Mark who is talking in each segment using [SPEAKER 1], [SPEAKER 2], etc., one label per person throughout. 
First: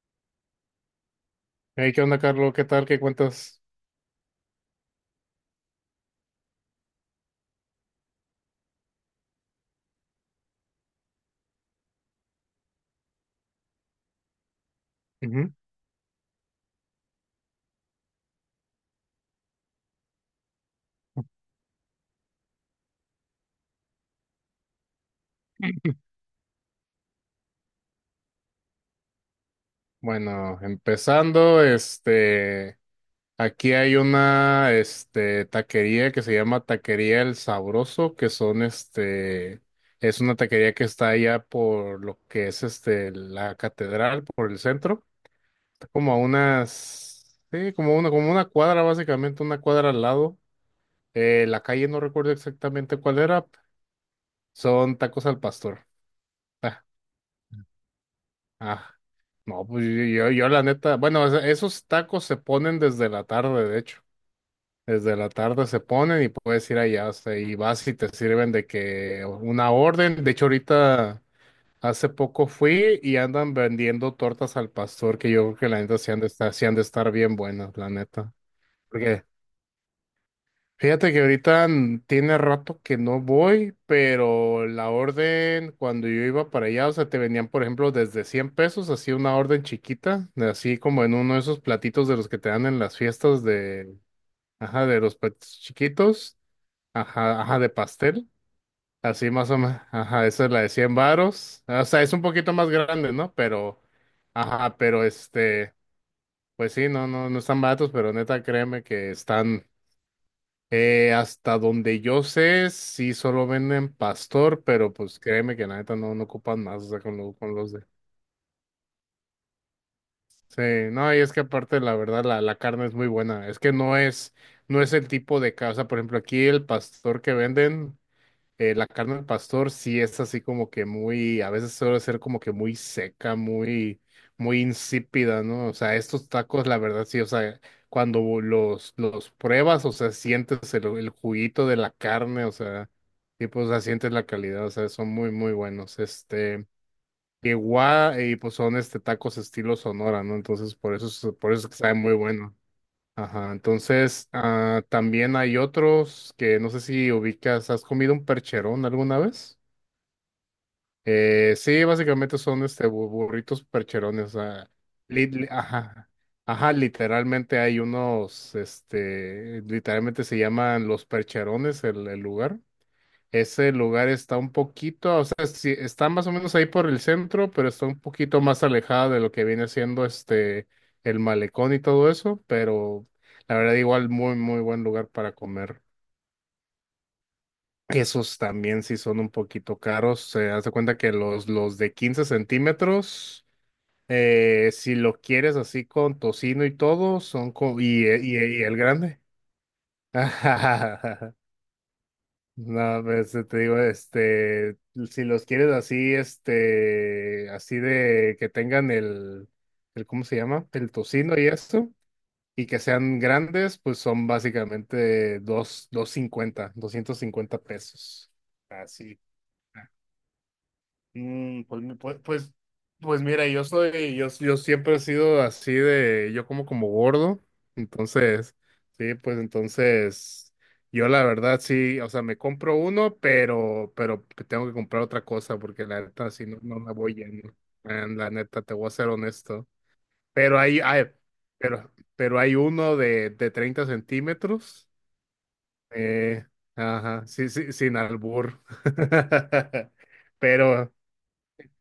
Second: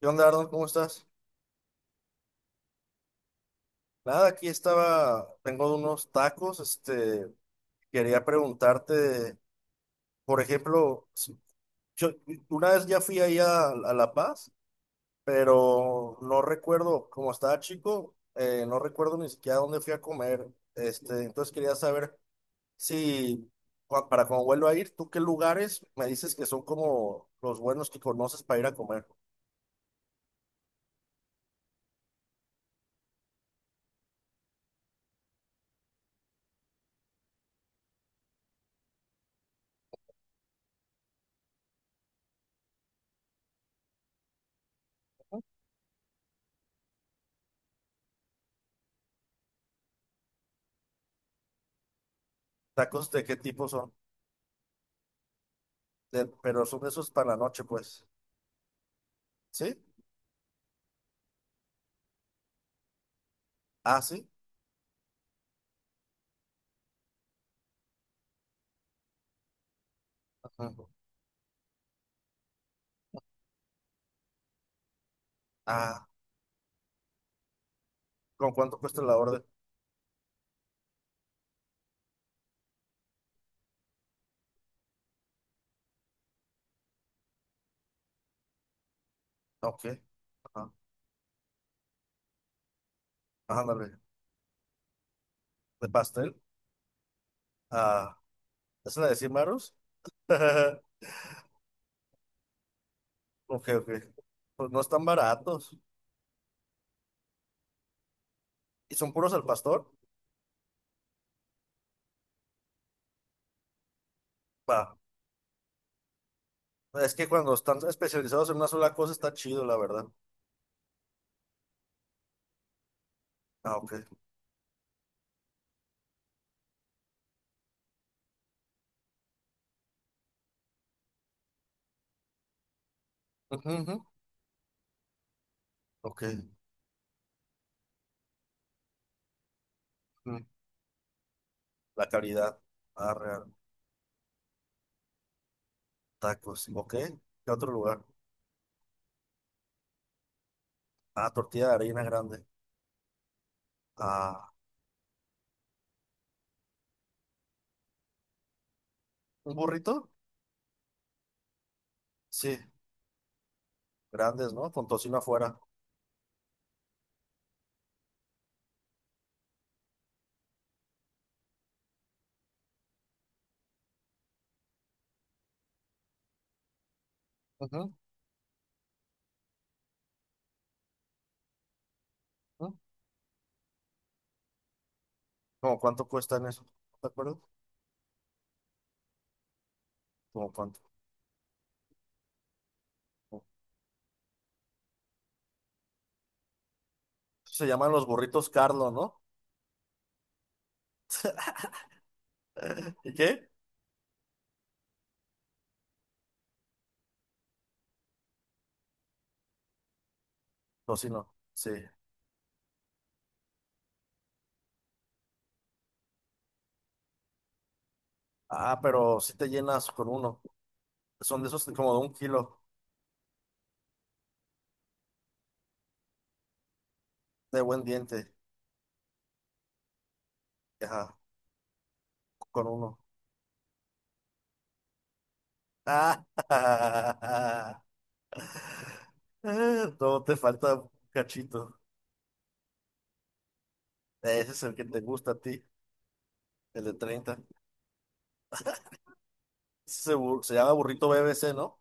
[SPEAKER 1] ¿Qué onda, Arnold? ¿Cómo estás?
[SPEAKER 2] Hey, ¿qué onda, Carlos? ¿Qué tal? ¿Qué cuentas?
[SPEAKER 1] Nada, aquí estaba, tengo unos tacos, quería preguntarte, por ejemplo, yo una vez ya fui ahí a La Paz,
[SPEAKER 2] Ujú.
[SPEAKER 1] pero no recuerdo, como estaba chico, no recuerdo ni siquiera dónde fui a comer, entonces quería saber si, para cuando vuelva a ir, ¿tú qué lugares me dices que son como los buenos que conoces para ir a comer?
[SPEAKER 2] Bueno, empezando, aquí hay una, taquería que se llama Taquería El Sabroso, que es una taquería que está allá por lo que la catedral, por el centro. Está como a unas, sí, como una cuadra, básicamente, una cuadra al lado. La calle no recuerdo exactamente
[SPEAKER 1] ¿Tacos
[SPEAKER 2] cuál
[SPEAKER 1] de qué
[SPEAKER 2] era.
[SPEAKER 1] tipo son?
[SPEAKER 2] Son tacos al pastor.
[SPEAKER 1] Pero son esos para la noche, pues,
[SPEAKER 2] Ah, no,
[SPEAKER 1] ¿sí?
[SPEAKER 2] pues yo la neta, bueno, o sea, esos tacos se ponen desde la tarde, de
[SPEAKER 1] Ah,
[SPEAKER 2] hecho.
[SPEAKER 1] sí.
[SPEAKER 2] Desde la tarde se ponen y puedes ir allá, o sea, y vas y te sirven de que una orden. De hecho,
[SPEAKER 1] Ajá.
[SPEAKER 2] ahorita hace poco fui y andan vendiendo tortas al pastor, que yo creo que la neta
[SPEAKER 1] Ah,
[SPEAKER 2] sí han de estar, sí han de estar bien buenas, la neta.
[SPEAKER 1] ¿con cuánto cuesta la orden?
[SPEAKER 2] Fíjate que tiene rato que no voy, pero la orden cuando yo iba para allá, o sea, te vendían, por ejemplo, desde 100 pesos, así una orden
[SPEAKER 1] Ok,
[SPEAKER 2] chiquita, de
[SPEAKER 1] ajá,
[SPEAKER 2] así como en uno de esos platitos de los que te dan en las fiestas de,
[SPEAKER 1] ándale.
[SPEAKER 2] ajá, de los platitos
[SPEAKER 1] ¿De pastel?
[SPEAKER 2] chiquitos, ajá, ajá, de
[SPEAKER 1] Ah,
[SPEAKER 2] pastel,
[SPEAKER 1] ¿es la de
[SPEAKER 2] así
[SPEAKER 1] 100
[SPEAKER 2] más o
[SPEAKER 1] varos?
[SPEAKER 2] menos, ajá, esa es la de 100 varos, o sea, es un poquito más grande, ¿no?
[SPEAKER 1] Ok,
[SPEAKER 2] Pero,
[SPEAKER 1] ok. Pues
[SPEAKER 2] ajá,
[SPEAKER 1] no
[SPEAKER 2] pero
[SPEAKER 1] están baratos.
[SPEAKER 2] pues sí, no, no, no están baratos, pero neta, créeme
[SPEAKER 1] ¿Y
[SPEAKER 2] que
[SPEAKER 1] son puros al
[SPEAKER 2] están.
[SPEAKER 1] pastor?
[SPEAKER 2] Hasta donde yo sé, sí solo venden pastor, pero
[SPEAKER 1] Va.
[SPEAKER 2] pues créeme que la neta no ocupan más, o sea,
[SPEAKER 1] Es que cuando
[SPEAKER 2] con los
[SPEAKER 1] están
[SPEAKER 2] de...
[SPEAKER 1] especializados en una sola cosa está chido, la verdad.
[SPEAKER 2] Sí, no, y es que aparte la verdad la carne es muy buena, es que
[SPEAKER 1] Ah, ok.
[SPEAKER 2] no es el tipo de casa, por ejemplo, aquí el pastor que venden la carne al pastor sí es así como que muy, a veces suele ser como que muy seca,
[SPEAKER 1] Ujú, ujú.
[SPEAKER 2] muy, muy insípida, ¿no? O sea,
[SPEAKER 1] Ok.
[SPEAKER 2] estos tacos, la verdad sí, o sea, cuando los pruebas, o sea,
[SPEAKER 1] Mm.
[SPEAKER 2] sientes el juguito de la
[SPEAKER 1] La
[SPEAKER 2] carne, o
[SPEAKER 1] calidad.
[SPEAKER 2] sea,
[SPEAKER 1] Ah,
[SPEAKER 2] y
[SPEAKER 1] real.
[SPEAKER 2] pues, o sea, sientes la calidad, o sea, son muy, muy buenos.
[SPEAKER 1] Tacos. Ok. ¿Qué otro lugar?
[SPEAKER 2] Igual, y pues son tacos estilo Sonora, ¿no? Entonces, por eso,
[SPEAKER 1] Ah,
[SPEAKER 2] por eso
[SPEAKER 1] tortilla
[SPEAKER 2] es
[SPEAKER 1] de
[SPEAKER 2] que saben
[SPEAKER 1] harina
[SPEAKER 2] muy
[SPEAKER 1] grande.
[SPEAKER 2] buenos. Ajá, entonces
[SPEAKER 1] Ah,
[SPEAKER 2] también hay otros que no sé si ubicas, ¿has comido un percherón alguna
[SPEAKER 1] ¿un
[SPEAKER 2] vez?
[SPEAKER 1] burrito?
[SPEAKER 2] Sí, básicamente
[SPEAKER 1] Sí,
[SPEAKER 2] son burritos percherones,
[SPEAKER 1] grandes, ¿no? Con tocino afuera.
[SPEAKER 2] ajá, ajá, literalmente hay literalmente se llaman los percherones el lugar. Ese lugar está un poquito, o sea, sí, está más o menos ahí por el centro, pero está
[SPEAKER 1] Ujú,
[SPEAKER 2] un poquito más alejada de lo que viene siendo el malecón y todo eso,
[SPEAKER 1] ujú.
[SPEAKER 2] pero la verdad igual muy muy buen lugar para
[SPEAKER 1] ¿Cómo
[SPEAKER 2] comer.
[SPEAKER 1] cuánto cuestan eso? ¿Te acuerdas?
[SPEAKER 2] Esos también sí son un poquito caros.
[SPEAKER 1] Como
[SPEAKER 2] Se hace
[SPEAKER 1] cuánto.
[SPEAKER 2] cuenta que los de 15 centímetros, si lo quieres así con tocino y todo, son
[SPEAKER 1] Se
[SPEAKER 2] co-
[SPEAKER 1] llaman los burritos
[SPEAKER 2] y el
[SPEAKER 1] Carlo,
[SPEAKER 2] grande.
[SPEAKER 1] ¿no?
[SPEAKER 2] No,
[SPEAKER 1] ¿Y
[SPEAKER 2] pues
[SPEAKER 1] qué?
[SPEAKER 2] te digo, si los quieres así, así de que tengan ¿cómo se llama? El
[SPEAKER 1] Tocino,
[SPEAKER 2] tocino y
[SPEAKER 1] sí. No, sí.
[SPEAKER 2] esto, y que sean grandes, pues son básicamente dos cincuenta, 250 pesos.
[SPEAKER 1] Ah,
[SPEAKER 2] Así.
[SPEAKER 1] pero si te llenas con uno. Son de esos
[SPEAKER 2] Pues,
[SPEAKER 1] como de un kilo
[SPEAKER 2] pues mira, yo siempre he sido así de, yo como como gordo,
[SPEAKER 1] de buen diente.
[SPEAKER 2] entonces, sí, pues entonces, yo
[SPEAKER 1] Ajá,
[SPEAKER 2] la verdad sí, o sea, me
[SPEAKER 1] con
[SPEAKER 2] compro
[SPEAKER 1] uno.
[SPEAKER 2] uno, pero, tengo que comprar otra cosa porque la
[SPEAKER 1] Ah,
[SPEAKER 2] neta sí no la voy yendo, la neta, te voy a ser honesto,
[SPEAKER 1] todo te
[SPEAKER 2] pero
[SPEAKER 1] falta un cachito.
[SPEAKER 2] pero hay uno de 30
[SPEAKER 1] Ese es el que
[SPEAKER 2] centímetros,
[SPEAKER 1] te gusta a ti,
[SPEAKER 2] eh,
[SPEAKER 1] el de
[SPEAKER 2] ajá,
[SPEAKER 1] 30.
[SPEAKER 2] sí, sí, sin albur,
[SPEAKER 1] Se llama
[SPEAKER 2] pero...
[SPEAKER 1] burrito BBC, ¿no?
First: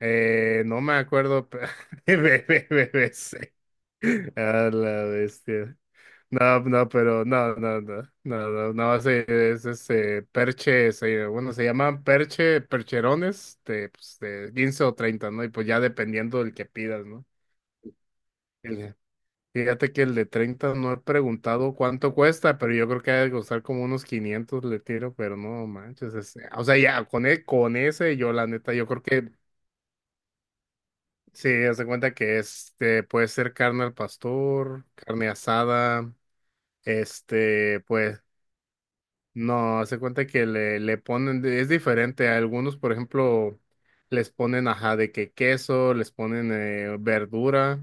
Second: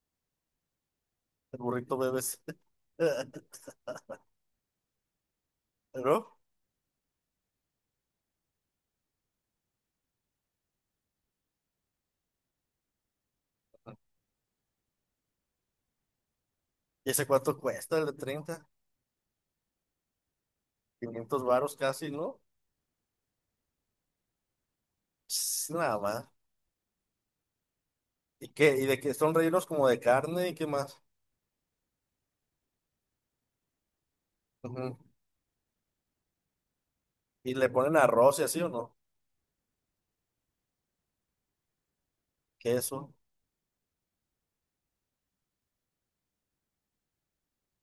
[SPEAKER 2] No me acuerdo.
[SPEAKER 1] El burrito BBC.
[SPEAKER 2] BBC. A la bestia.
[SPEAKER 1] ¿No?
[SPEAKER 2] No, no, pero no, no, no, no, no, no, ese es se llaman percherones de, pues, de 15 o 30, ¿no? Y pues ya dependiendo del que pidas,
[SPEAKER 1] ¿Y
[SPEAKER 2] ¿no?
[SPEAKER 1] ese cuánto cuesta el de 30?
[SPEAKER 2] El- Fíjate que el de 30 no he
[SPEAKER 1] 500 varos
[SPEAKER 2] preguntado
[SPEAKER 1] casi,
[SPEAKER 2] cuánto
[SPEAKER 1] ¿no?
[SPEAKER 2] cuesta, pero yo creo que ha de costar como unos 500 le tiro, pero no
[SPEAKER 1] Pss, nada
[SPEAKER 2] manches,
[SPEAKER 1] más.
[SPEAKER 2] o sea, ya, con ese yo la
[SPEAKER 1] ¿Y
[SPEAKER 2] neta,
[SPEAKER 1] qué? ¿Y
[SPEAKER 2] yo
[SPEAKER 1] de
[SPEAKER 2] creo
[SPEAKER 1] que
[SPEAKER 2] que.
[SPEAKER 1] son rellenos como de carne y qué más?
[SPEAKER 2] Sí, haz de cuenta que este puede ser carne al pastor,
[SPEAKER 1] Ujú.
[SPEAKER 2] carne asada,
[SPEAKER 1] ¿Y le
[SPEAKER 2] este,
[SPEAKER 1] ponen
[SPEAKER 2] pues,
[SPEAKER 1] arroz y así o no?
[SPEAKER 2] no, haz de cuenta que le ponen, es diferente. A algunos, por
[SPEAKER 1] ¿Queso?
[SPEAKER 2] ejemplo, les ponen ajá de que queso, les ponen verdura.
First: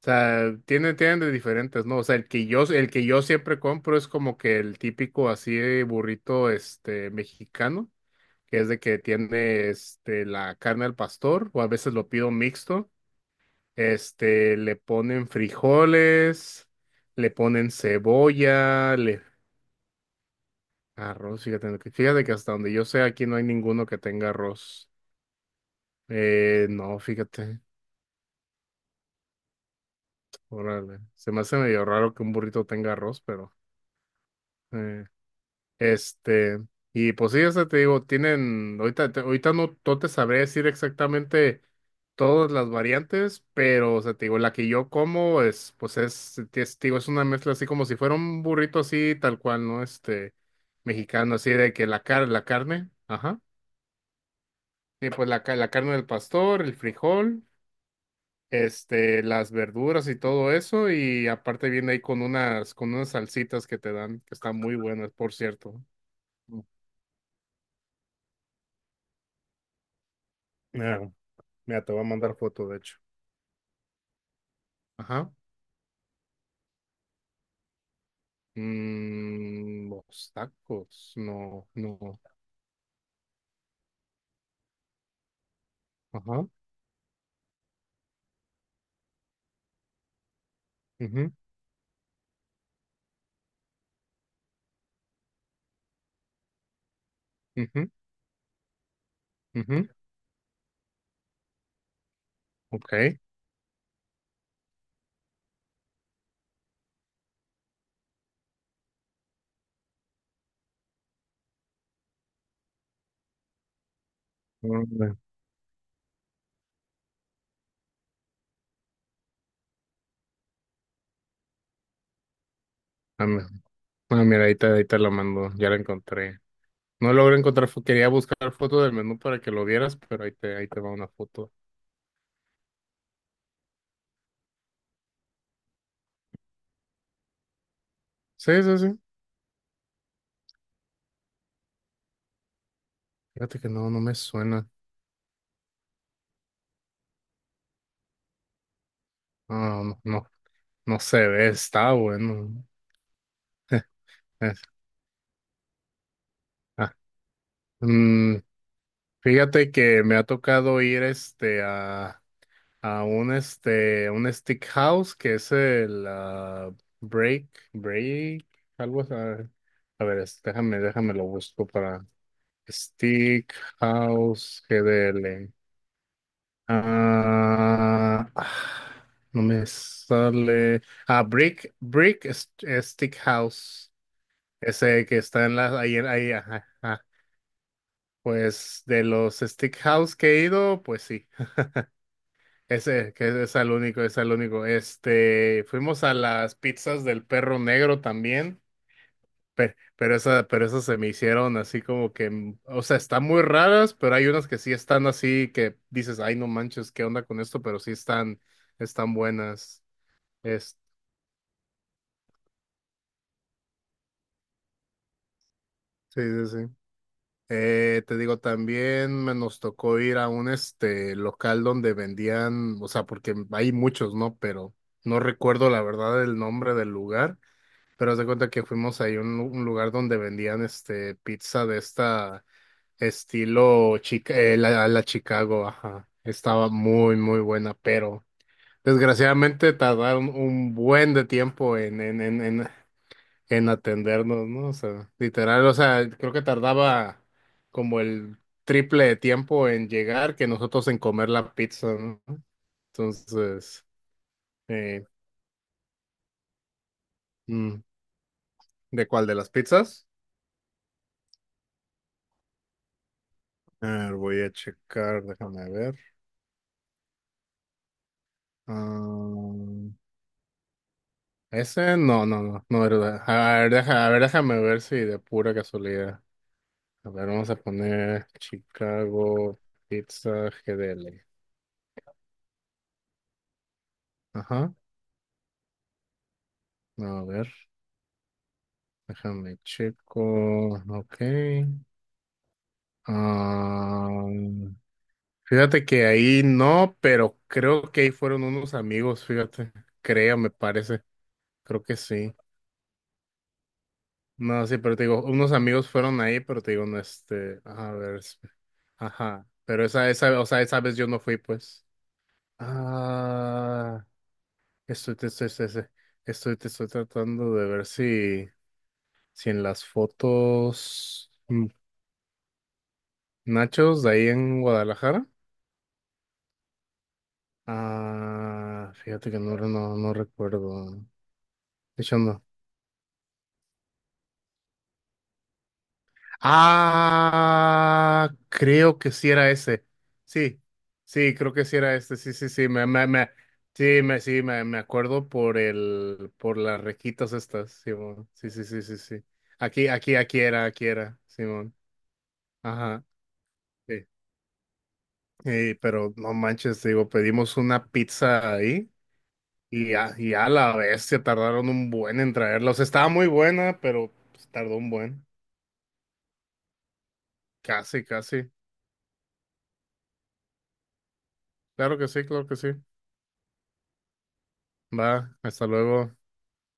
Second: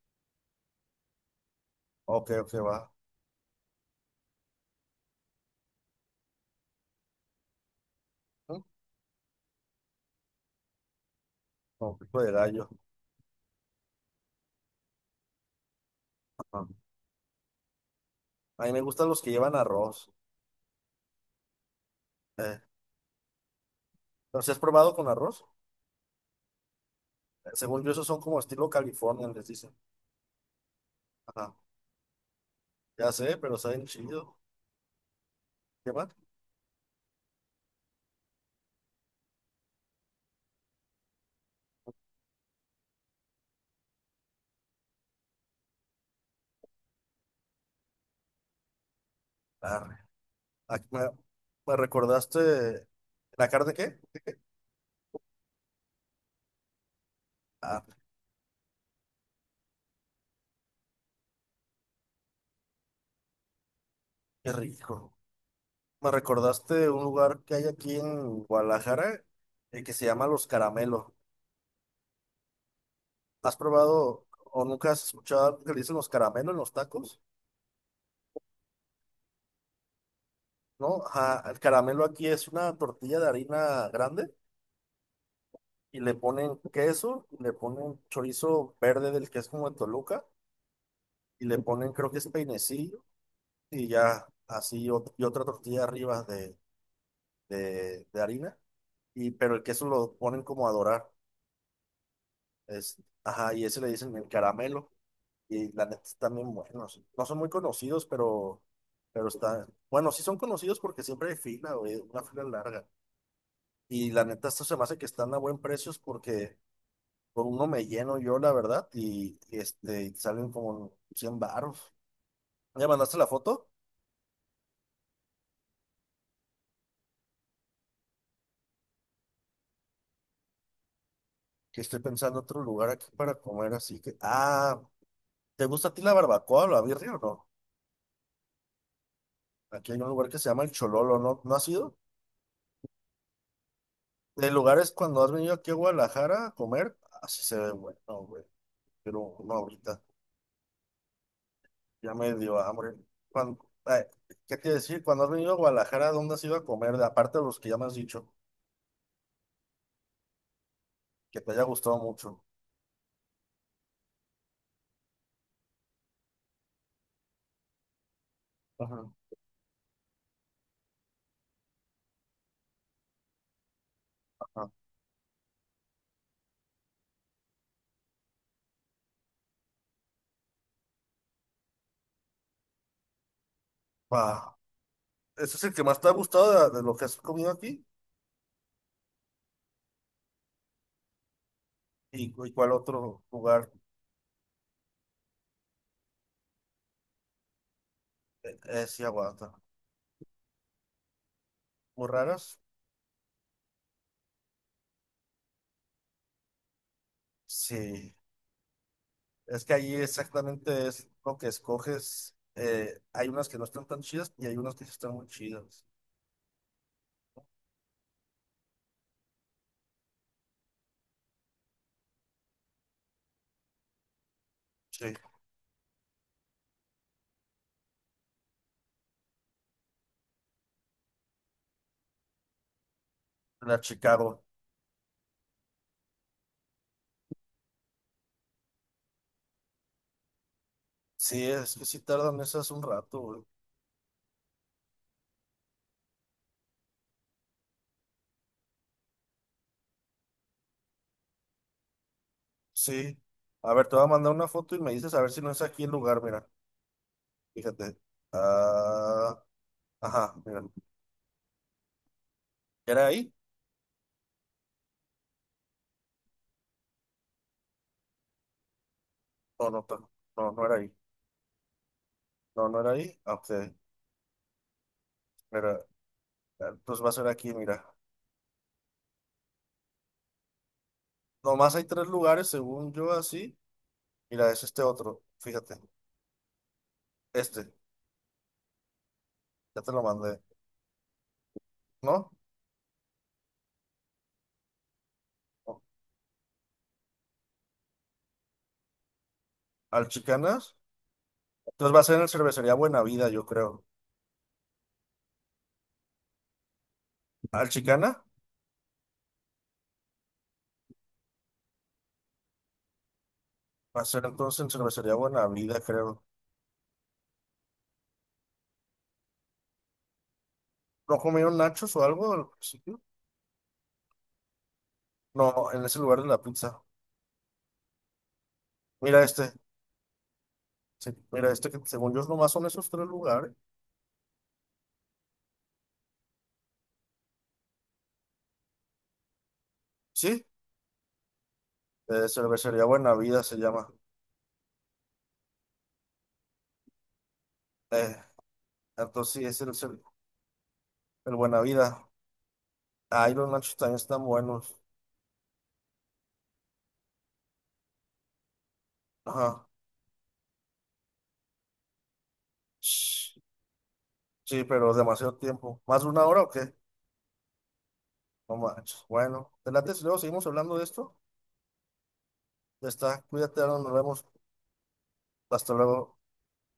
[SPEAKER 2] O sea, tienen de diferentes, ¿no? O sea,
[SPEAKER 1] Ok, ok,
[SPEAKER 2] el
[SPEAKER 1] va.
[SPEAKER 2] que yo siempre compro es como que el típico así de burrito mexicano, que
[SPEAKER 1] Ujú.
[SPEAKER 2] es de que tiene la carne al pastor, o a veces
[SPEAKER 1] Con
[SPEAKER 2] lo
[SPEAKER 1] pico
[SPEAKER 2] pido
[SPEAKER 1] de gallo.
[SPEAKER 2] mixto le ponen
[SPEAKER 1] Ajá.
[SPEAKER 2] frijoles, le ponen
[SPEAKER 1] A mí me
[SPEAKER 2] cebolla,
[SPEAKER 1] gustan
[SPEAKER 2] le...
[SPEAKER 1] los que llevan arroz.
[SPEAKER 2] Arroz, fíjate, fíjate que hasta
[SPEAKER 1] Eh,
[SPEAKER 2] donde yo sé aquí no hay ninguno que tenga
[SPEAKER 1] ¿Los has
[SPEAKER 2] arroz.
[SPEAKER 1] probado con arroz?
[SPEAKER 2] No, fíjate,
[SPEAKER 1] Según yo, esos son como estilo California, les dicen.
[SPEAKER 2] órale. Se me
[SPEAKER 1] Ajá.
[SPEAKER 2] hace medio raro que un burrito tenga
[SPEAKER 1] Ya
[SPEAKER 2] arroz,
[SPEAKER 1] sé,
[SPEAKER 2] pero...
[SPEAKER 1] pero saben chido.
[SPEAKER 2] eh,
[SPEAKER 1] ¿Qué más?
[SPEAKER 2] Este, y pues sí, o sea, te digo, tienen, ahorita no te sabré decir exactamente todas las variantes, pero, o sea, te digo, la que yo como es, pues es una mezcla así como si fuera un burrito así, tal cual, ¿no?
[SPEAKER 1] Arre. Aquí me,
[SPEAKER 2] Mexicano, así de
[SPEAKER 1] me
[SPEAKER 2] que la
[SPEAKER 1] recordaste.
[SPEAKER 2] carne, ajá,
[SPEAKER 1] ¿La carne qué?
[SPEAKER 2] y pues la carne del pastor, el frijol,
[SPEAKER 1] Ah,
[SPEAKER 2] las verduras y todo eso, y aparte viene ahí con unas salsitas que te dan, que
[SPEAKER 1] qué
[SPEAKER 2] están muy buenas,
[SPEAKER 1] rico.
[SPEAKER 2] por cierto.
[SPEAKER 1] Me
[SPEAKER 2] Mm.
[SPEAKER 1] recordaste un lugar que hay aquí en Guadalajara que se llama Los
[SPEAKER 2] Ah.
[SPEAKER 1] Caramelos.
[SPEAKER 2] Mira, te voy a mandar foto, de hecho.
[SPEAKER 1] ¿Has probado o nunca has
[SPEAKER 2] Ajá.
[SPEAKER 1] escuchado que le dicen los caramelos en los tacos?
[SPEAKER 2] Mm, los
[SPEAKER 1] ¿No?
[SPEAKER 2] tacos,
[SPEAKER 1] Ajá, el
[SPEAKER 2] no,
[SPEAKER 1] caramelo
[SPEAKER 2] no.
[SPEAKER 1] aquí es una tortilla de harina grande y le
[SPEAKER 2] Ajá.
[SPEAKER 1] ponen queso, y le ponen chorizo verde del que es como de Toluca
[SPEAKER 2] Ujú,
[SPEAKER 1] y le ponen creo que es peinecillo y ya así y otra tortilla arriba de,
[SPEAKER 2] ujú,
[SPEAKER 1] de, de harina y pero el
[SPEAKER 2] ujú,
[SPEAKER 1] queso lo ponen como a dorar. Es,
[SPEAKER 2] ok.
[SPEAKER 1] ajá, y ese le dicen el caramelo. Y la neta están bien buenos. No son muy conocidos, pero están. Bueno, sí son conocidos porque siempre hay fila, güey, una fila larga. Y la neta, esto se me hace que
[SPEAKER 2] Mm.
[SPEAKER 1] están a buen precios porque por uno me lleno yo, la verdad, y salen como 100 baros. ¿Ya mandaste la
[SPEAKER 2] Ah.
[SPEAKER 1] foto?
[SPEAKER 2] Mira, ahí te la mando, ya la encontré. No logré encontrar, quería buscar foto del menú para que lo vieras, pero ahí te va una foto.
[SPEAKER 1] Que estoy pensando otro lugar aquí para comer, así que. Ah, ¿te gusta a ti la barbacoa o la birria o no?
[SPEAKER 2] Sí, sí, sí.
[SPEAKER 1] Aquí hay un lugar que se llama El Chololo, ¿no? ¿No has ido?
[SPEAKER 2] Fíjate que no me
[SPEAKER 1] De
[SPEAKER 2] suena.
[SPEAKER 1] lugares cuando has venido aquí a Guadalajara a comer, así se ve bueno, güey. Pero no
[SPEAKER 2] No,
[SPEAKER 1] ahorita,
[SPEAKER 2] no, no, no se ve, está
[SPEAKER 1] ya me dio
[SPEAKER 2] bueno.
[SPEAKER 1] hambre. Cuando, ay, ¿qué te iba a decir? Cuando has venido a Guadalajara, ¿dónde has ido a comer?
[SPEAKER 2] Ah,
[SPEAKER 1] Aparte de los que ya me has dicho,
[SPEAKER 2] mm, fíjate que me ha tocado ir
[SPEAKER 1] que te haya gustado mucho.
[SPEAKER 2] a un un stick house que es el break break algo
[SPEAKER 1] Ajá.
[SPEAKER 2] así. A ver, déjame lo busco para stick house
[SPEAKER 1] Ajá.
[SPEAKER 2] GDL. Ah, ah, no me sale. Brick brick stick house
[SPEAKER 1] Pa,
[SPEAKER 2] ese que está en
[SPEAKER 1] ¿ese es el que más te ha
[SPEAKER 2] ahí ajá,
[SPEAKER 1] gustado de lo que
[SPEAKER 2] ajá.
[SPEAKER 1] has comido aquí?
[SPEAKER 2] Pues de los stick house que he ido, pues sí.
[SPEAKER 1] ¿Y cuál
[SPEAKER 2] Ese,
[SPEAKER 1] otro
[SPEAKER 2] que es
[SPEAKER 1] lugar?
[SPEAKER 2] el único, es el único. Fuimos a las pizzas del perro negro también,
[SPEAKER 1] ¿Sí aguanta?
[SPEAKER 2] pero, pero esas se me hicieron así
[SPEAKER 1] ¿Muy
[SPEAKER 2] como que,
[SPEAKER 1] raras?
[SPEAKER 2] o sea, están muy raras, pero hay unas que sí están así que dices, ay, no manches, ¿qué onda con esto? Pero sí
[SPEAKER 1] Sí.
[SPEAKER 2] están
[SPEAKER 1] Es que
[SPEAKER 2] buenas.
[SPEAKER 1] ahí
[SPEAKER 2] Es,
[SPEAKER 1] exactamente es lo que escoges. Hay unas que no están tan chidas y hay unas que sí están muy chidas.
[SPEAKER 2] sí, sí, sí. Te digo, también me nos tocó ir a un local donde vendían, o sea, porque hay muchos, ¿no? Pero
[SPEAKER 1] Sí.
[SPEAKER 2] no recuerdo la verdad el nombre del lugar. Pero haz de cuenta que fuimos ahí a un lugar donde vendían pizza de
[SPEAKER 1] La Chicago.
[SPEAKER 2] la Chicago, ajá. Estaba muy, muy buena, pero desgraciadamente tardaron un buen de
[SPEAKER 1] Sí, es
[SPEAKER 2] tiempo
[SPEAKER 1] que sí tardan esas un rato, güey.
[SPEAKER 2] en atendernos, ¿no? O sea, literal, o sea, creo que tardaba como el triple de tiempo en llegar que nosotros en comer la pizza, ¿no?
[SPEAKER 1] Sí. A
[SPEAKER 2] Entonces,
[SPEAKER 1] ver, te voy a mandar una foto y me
[SPEAKER 2] eh,
[SPEAKER 1] dices a ver si no es aquí el lugar, mira.
[SPEAKER 2] mm,
[SPEAKER 1] Fíjate.
[SPEAKER 2] ¿de cuál de
[SPEAKER 1] Ah,
[SPEAKER 2] las pizzas?
[SPEAKER 1] ajá, mira. ¿Era ahí?
[SPEAKER 2] A ver, voy a checar, déjame ver. Ah,
[SPEAKER 1] No, no, no, no, no era ahí.
[SPEAKER 2] ese no, no,
[SPEAKER 1] No,
[SPEAKER 2] no,
[SPEAKER 1] no
[SPEAKER 2] no,
[SPEAKER 1] era ahí.
[SPEAKER 2] verdad.
[SPEAKER 1] Ah, ok,
[SPEAKER 2] A ver, a ver, déjame ver si de pura
[SPEAKER 1] mira.
[SPEAKER 2] casualidad.
[SPEAKER 1] Entonces va
[SPEAKER 2] A
[SPEAKER 1] a ser
[SPEAKER 2] ver, vamos
[SPEAKER 1] aquí,
[SPEAKER 2] a
[SPEAKER 1] mira.
[SPEAKER 2] poner Chicago Pizza GDL.
[SPEAKER 1] Nomás hay tres lugares, según yo, así. Mira, es
[SPEAKER 2] Ajá.
[SPEAKER 1] este otro. Fíjate.
[SPEAKER 2] A ver,
[SPEAKER 1] Este.
[SPEAKER 2] déjame
[SPEAKER 1] Ya te lo
[SPEAKER 2] checo.
[SPEAKER 1] mandé.
[SPEAKER 2] Ok.
[SPEAKER 1] ¿No?
[SPEAKER 2] Ah, fíjate que ahí no, pero creo que ahí fueron unos amigos, fíjate.
[SPEAKER 1] Al
[SPEAKER 2] Creo, me
[SPEAKER 1] Chicanas.
[SPEAKER 2] parece. Creo
[SPEAKER 1] Entonces
[SPEAKER 2] que
[SPEAKER 1] va a ser en
[SPEAKER 2] sí.
[SPEAKER 1] Cervecería Buena Vida, yo creo.
[SPEAKER 2] No, sí, pero te digo, unos amigos fueron ahí, pero te digo, no,
[SPEAKER 1] Al
[SPEAKER 2] a ver.
[SPEAKER 1] Chicana
[SPEAKER 2] Ajá. Pero o sea, esa vez yo no fui, pues.
[SPEAKER 1] va
[SPEAKER 2] Ah,
[SPEAKER 1] a ser entonces en
[SPEAKER 2] estoy,
[SPEAKER 1] Cervecería
[SPEAKER 2] te- estoy,
[SPEAKER 1] Buena
[SPEAKER 2] estoy,
[SPEAKER 1] Vida,
[SPEAKER 2] estoy,
[SPEAKER 1] creo.
[SPEAKER 2] estoy- te estoy tratando de ver si en las
[SPEAKER 1] ¿No
[SPEAKER 2] fotos.
[SPEAKER 1] comieron nachos o algo?
[SPEAKER 2] Nachos de ahí en Guadalajara.
[SPEAKER 1] No, en ese lugar de la pizza.
[SPEAKER 2] Ah,
[SPEAKER 1] Mira
[SPEAKER 2] fíjate que
[SPEAKER 1] este.
[SPEAKER 2] no, no, no recuerdo.
[SPEAKER 1] Sí, mira este que
[SPEAKER 2] De
[SPEAKER 1] según
[SPEAKER 2] hecho,
[SPEAKER 1] yo
[SPEAKER 2] no.
[SPEAKER 1] nomás son esos tres lugares.
[SPEAKER 2] Ah, creo que sí era ese.
[SPEAKER 1] Sí,
[SPEAKER 2] Sí, sí, creo que sí era este. Sí, sí, sí.
[SPEAKER 1] Cervecería
[SPEAKER 2] Me, me,
[SPEAKER 1] Buena
[SPEAKER 2] me,
[SPEAKER 1] Vida se llama.
[SPEAKER 2] sí, me, sí, me, me acuerdo por por las requitas estas,
[SPEAKER 1] Eh,
[SPEAKER 2] Simón. Sí, sí, sí, sí, sí.
[SPEAKER 1] entonces sí, es
[SPEAKER 2] Aquí, aquí, aquí era, aquí era,
[SPEAKER 1] el Buena
[SPEAKER 2] Simón.
[SPEAKER 1] Vida.
[SPEAKER 2] Ajá.
[SPEAKER 1] Ahí los nachos también
[SPEAKER 2] Sí.
[SPEAKER 1] están buenos.
[SPEAKER 2] Sí, pero no manches, digo, pedimos una pizza ahí
[SPEAKER 1] Ajá.
[SPEAKER 2] y y a la bestia tardaron un buen en traerla. O sea, estaba muy
[SPEAKER 1] Shh.
[SPEAKER 2] buena, pero pues,
[SPEAKER 1] Sí,
[SPEAKER 2] tardó un
[SPEAKER 1] pero
[SPEAKER 2] buen.
[SPEAKER 1] demasiado tiempo. ¿Más de una hora o qué?
[SPEAKER 2] Casi, casi.
[SPEAKER 1] No manches. Bueno, te late si luego seguimos hablando de esto.
[SPEAKER 2] Claro que sí, claro que sí.
[SPEAKER 1] Ya está. Cuídate, Aaron, nos vemos.
[SPEAKER 2] Va, hasta
[SPEAKER 1] Hasta
[SPEAKER 2] luego.
[SPEAKER 1] luego.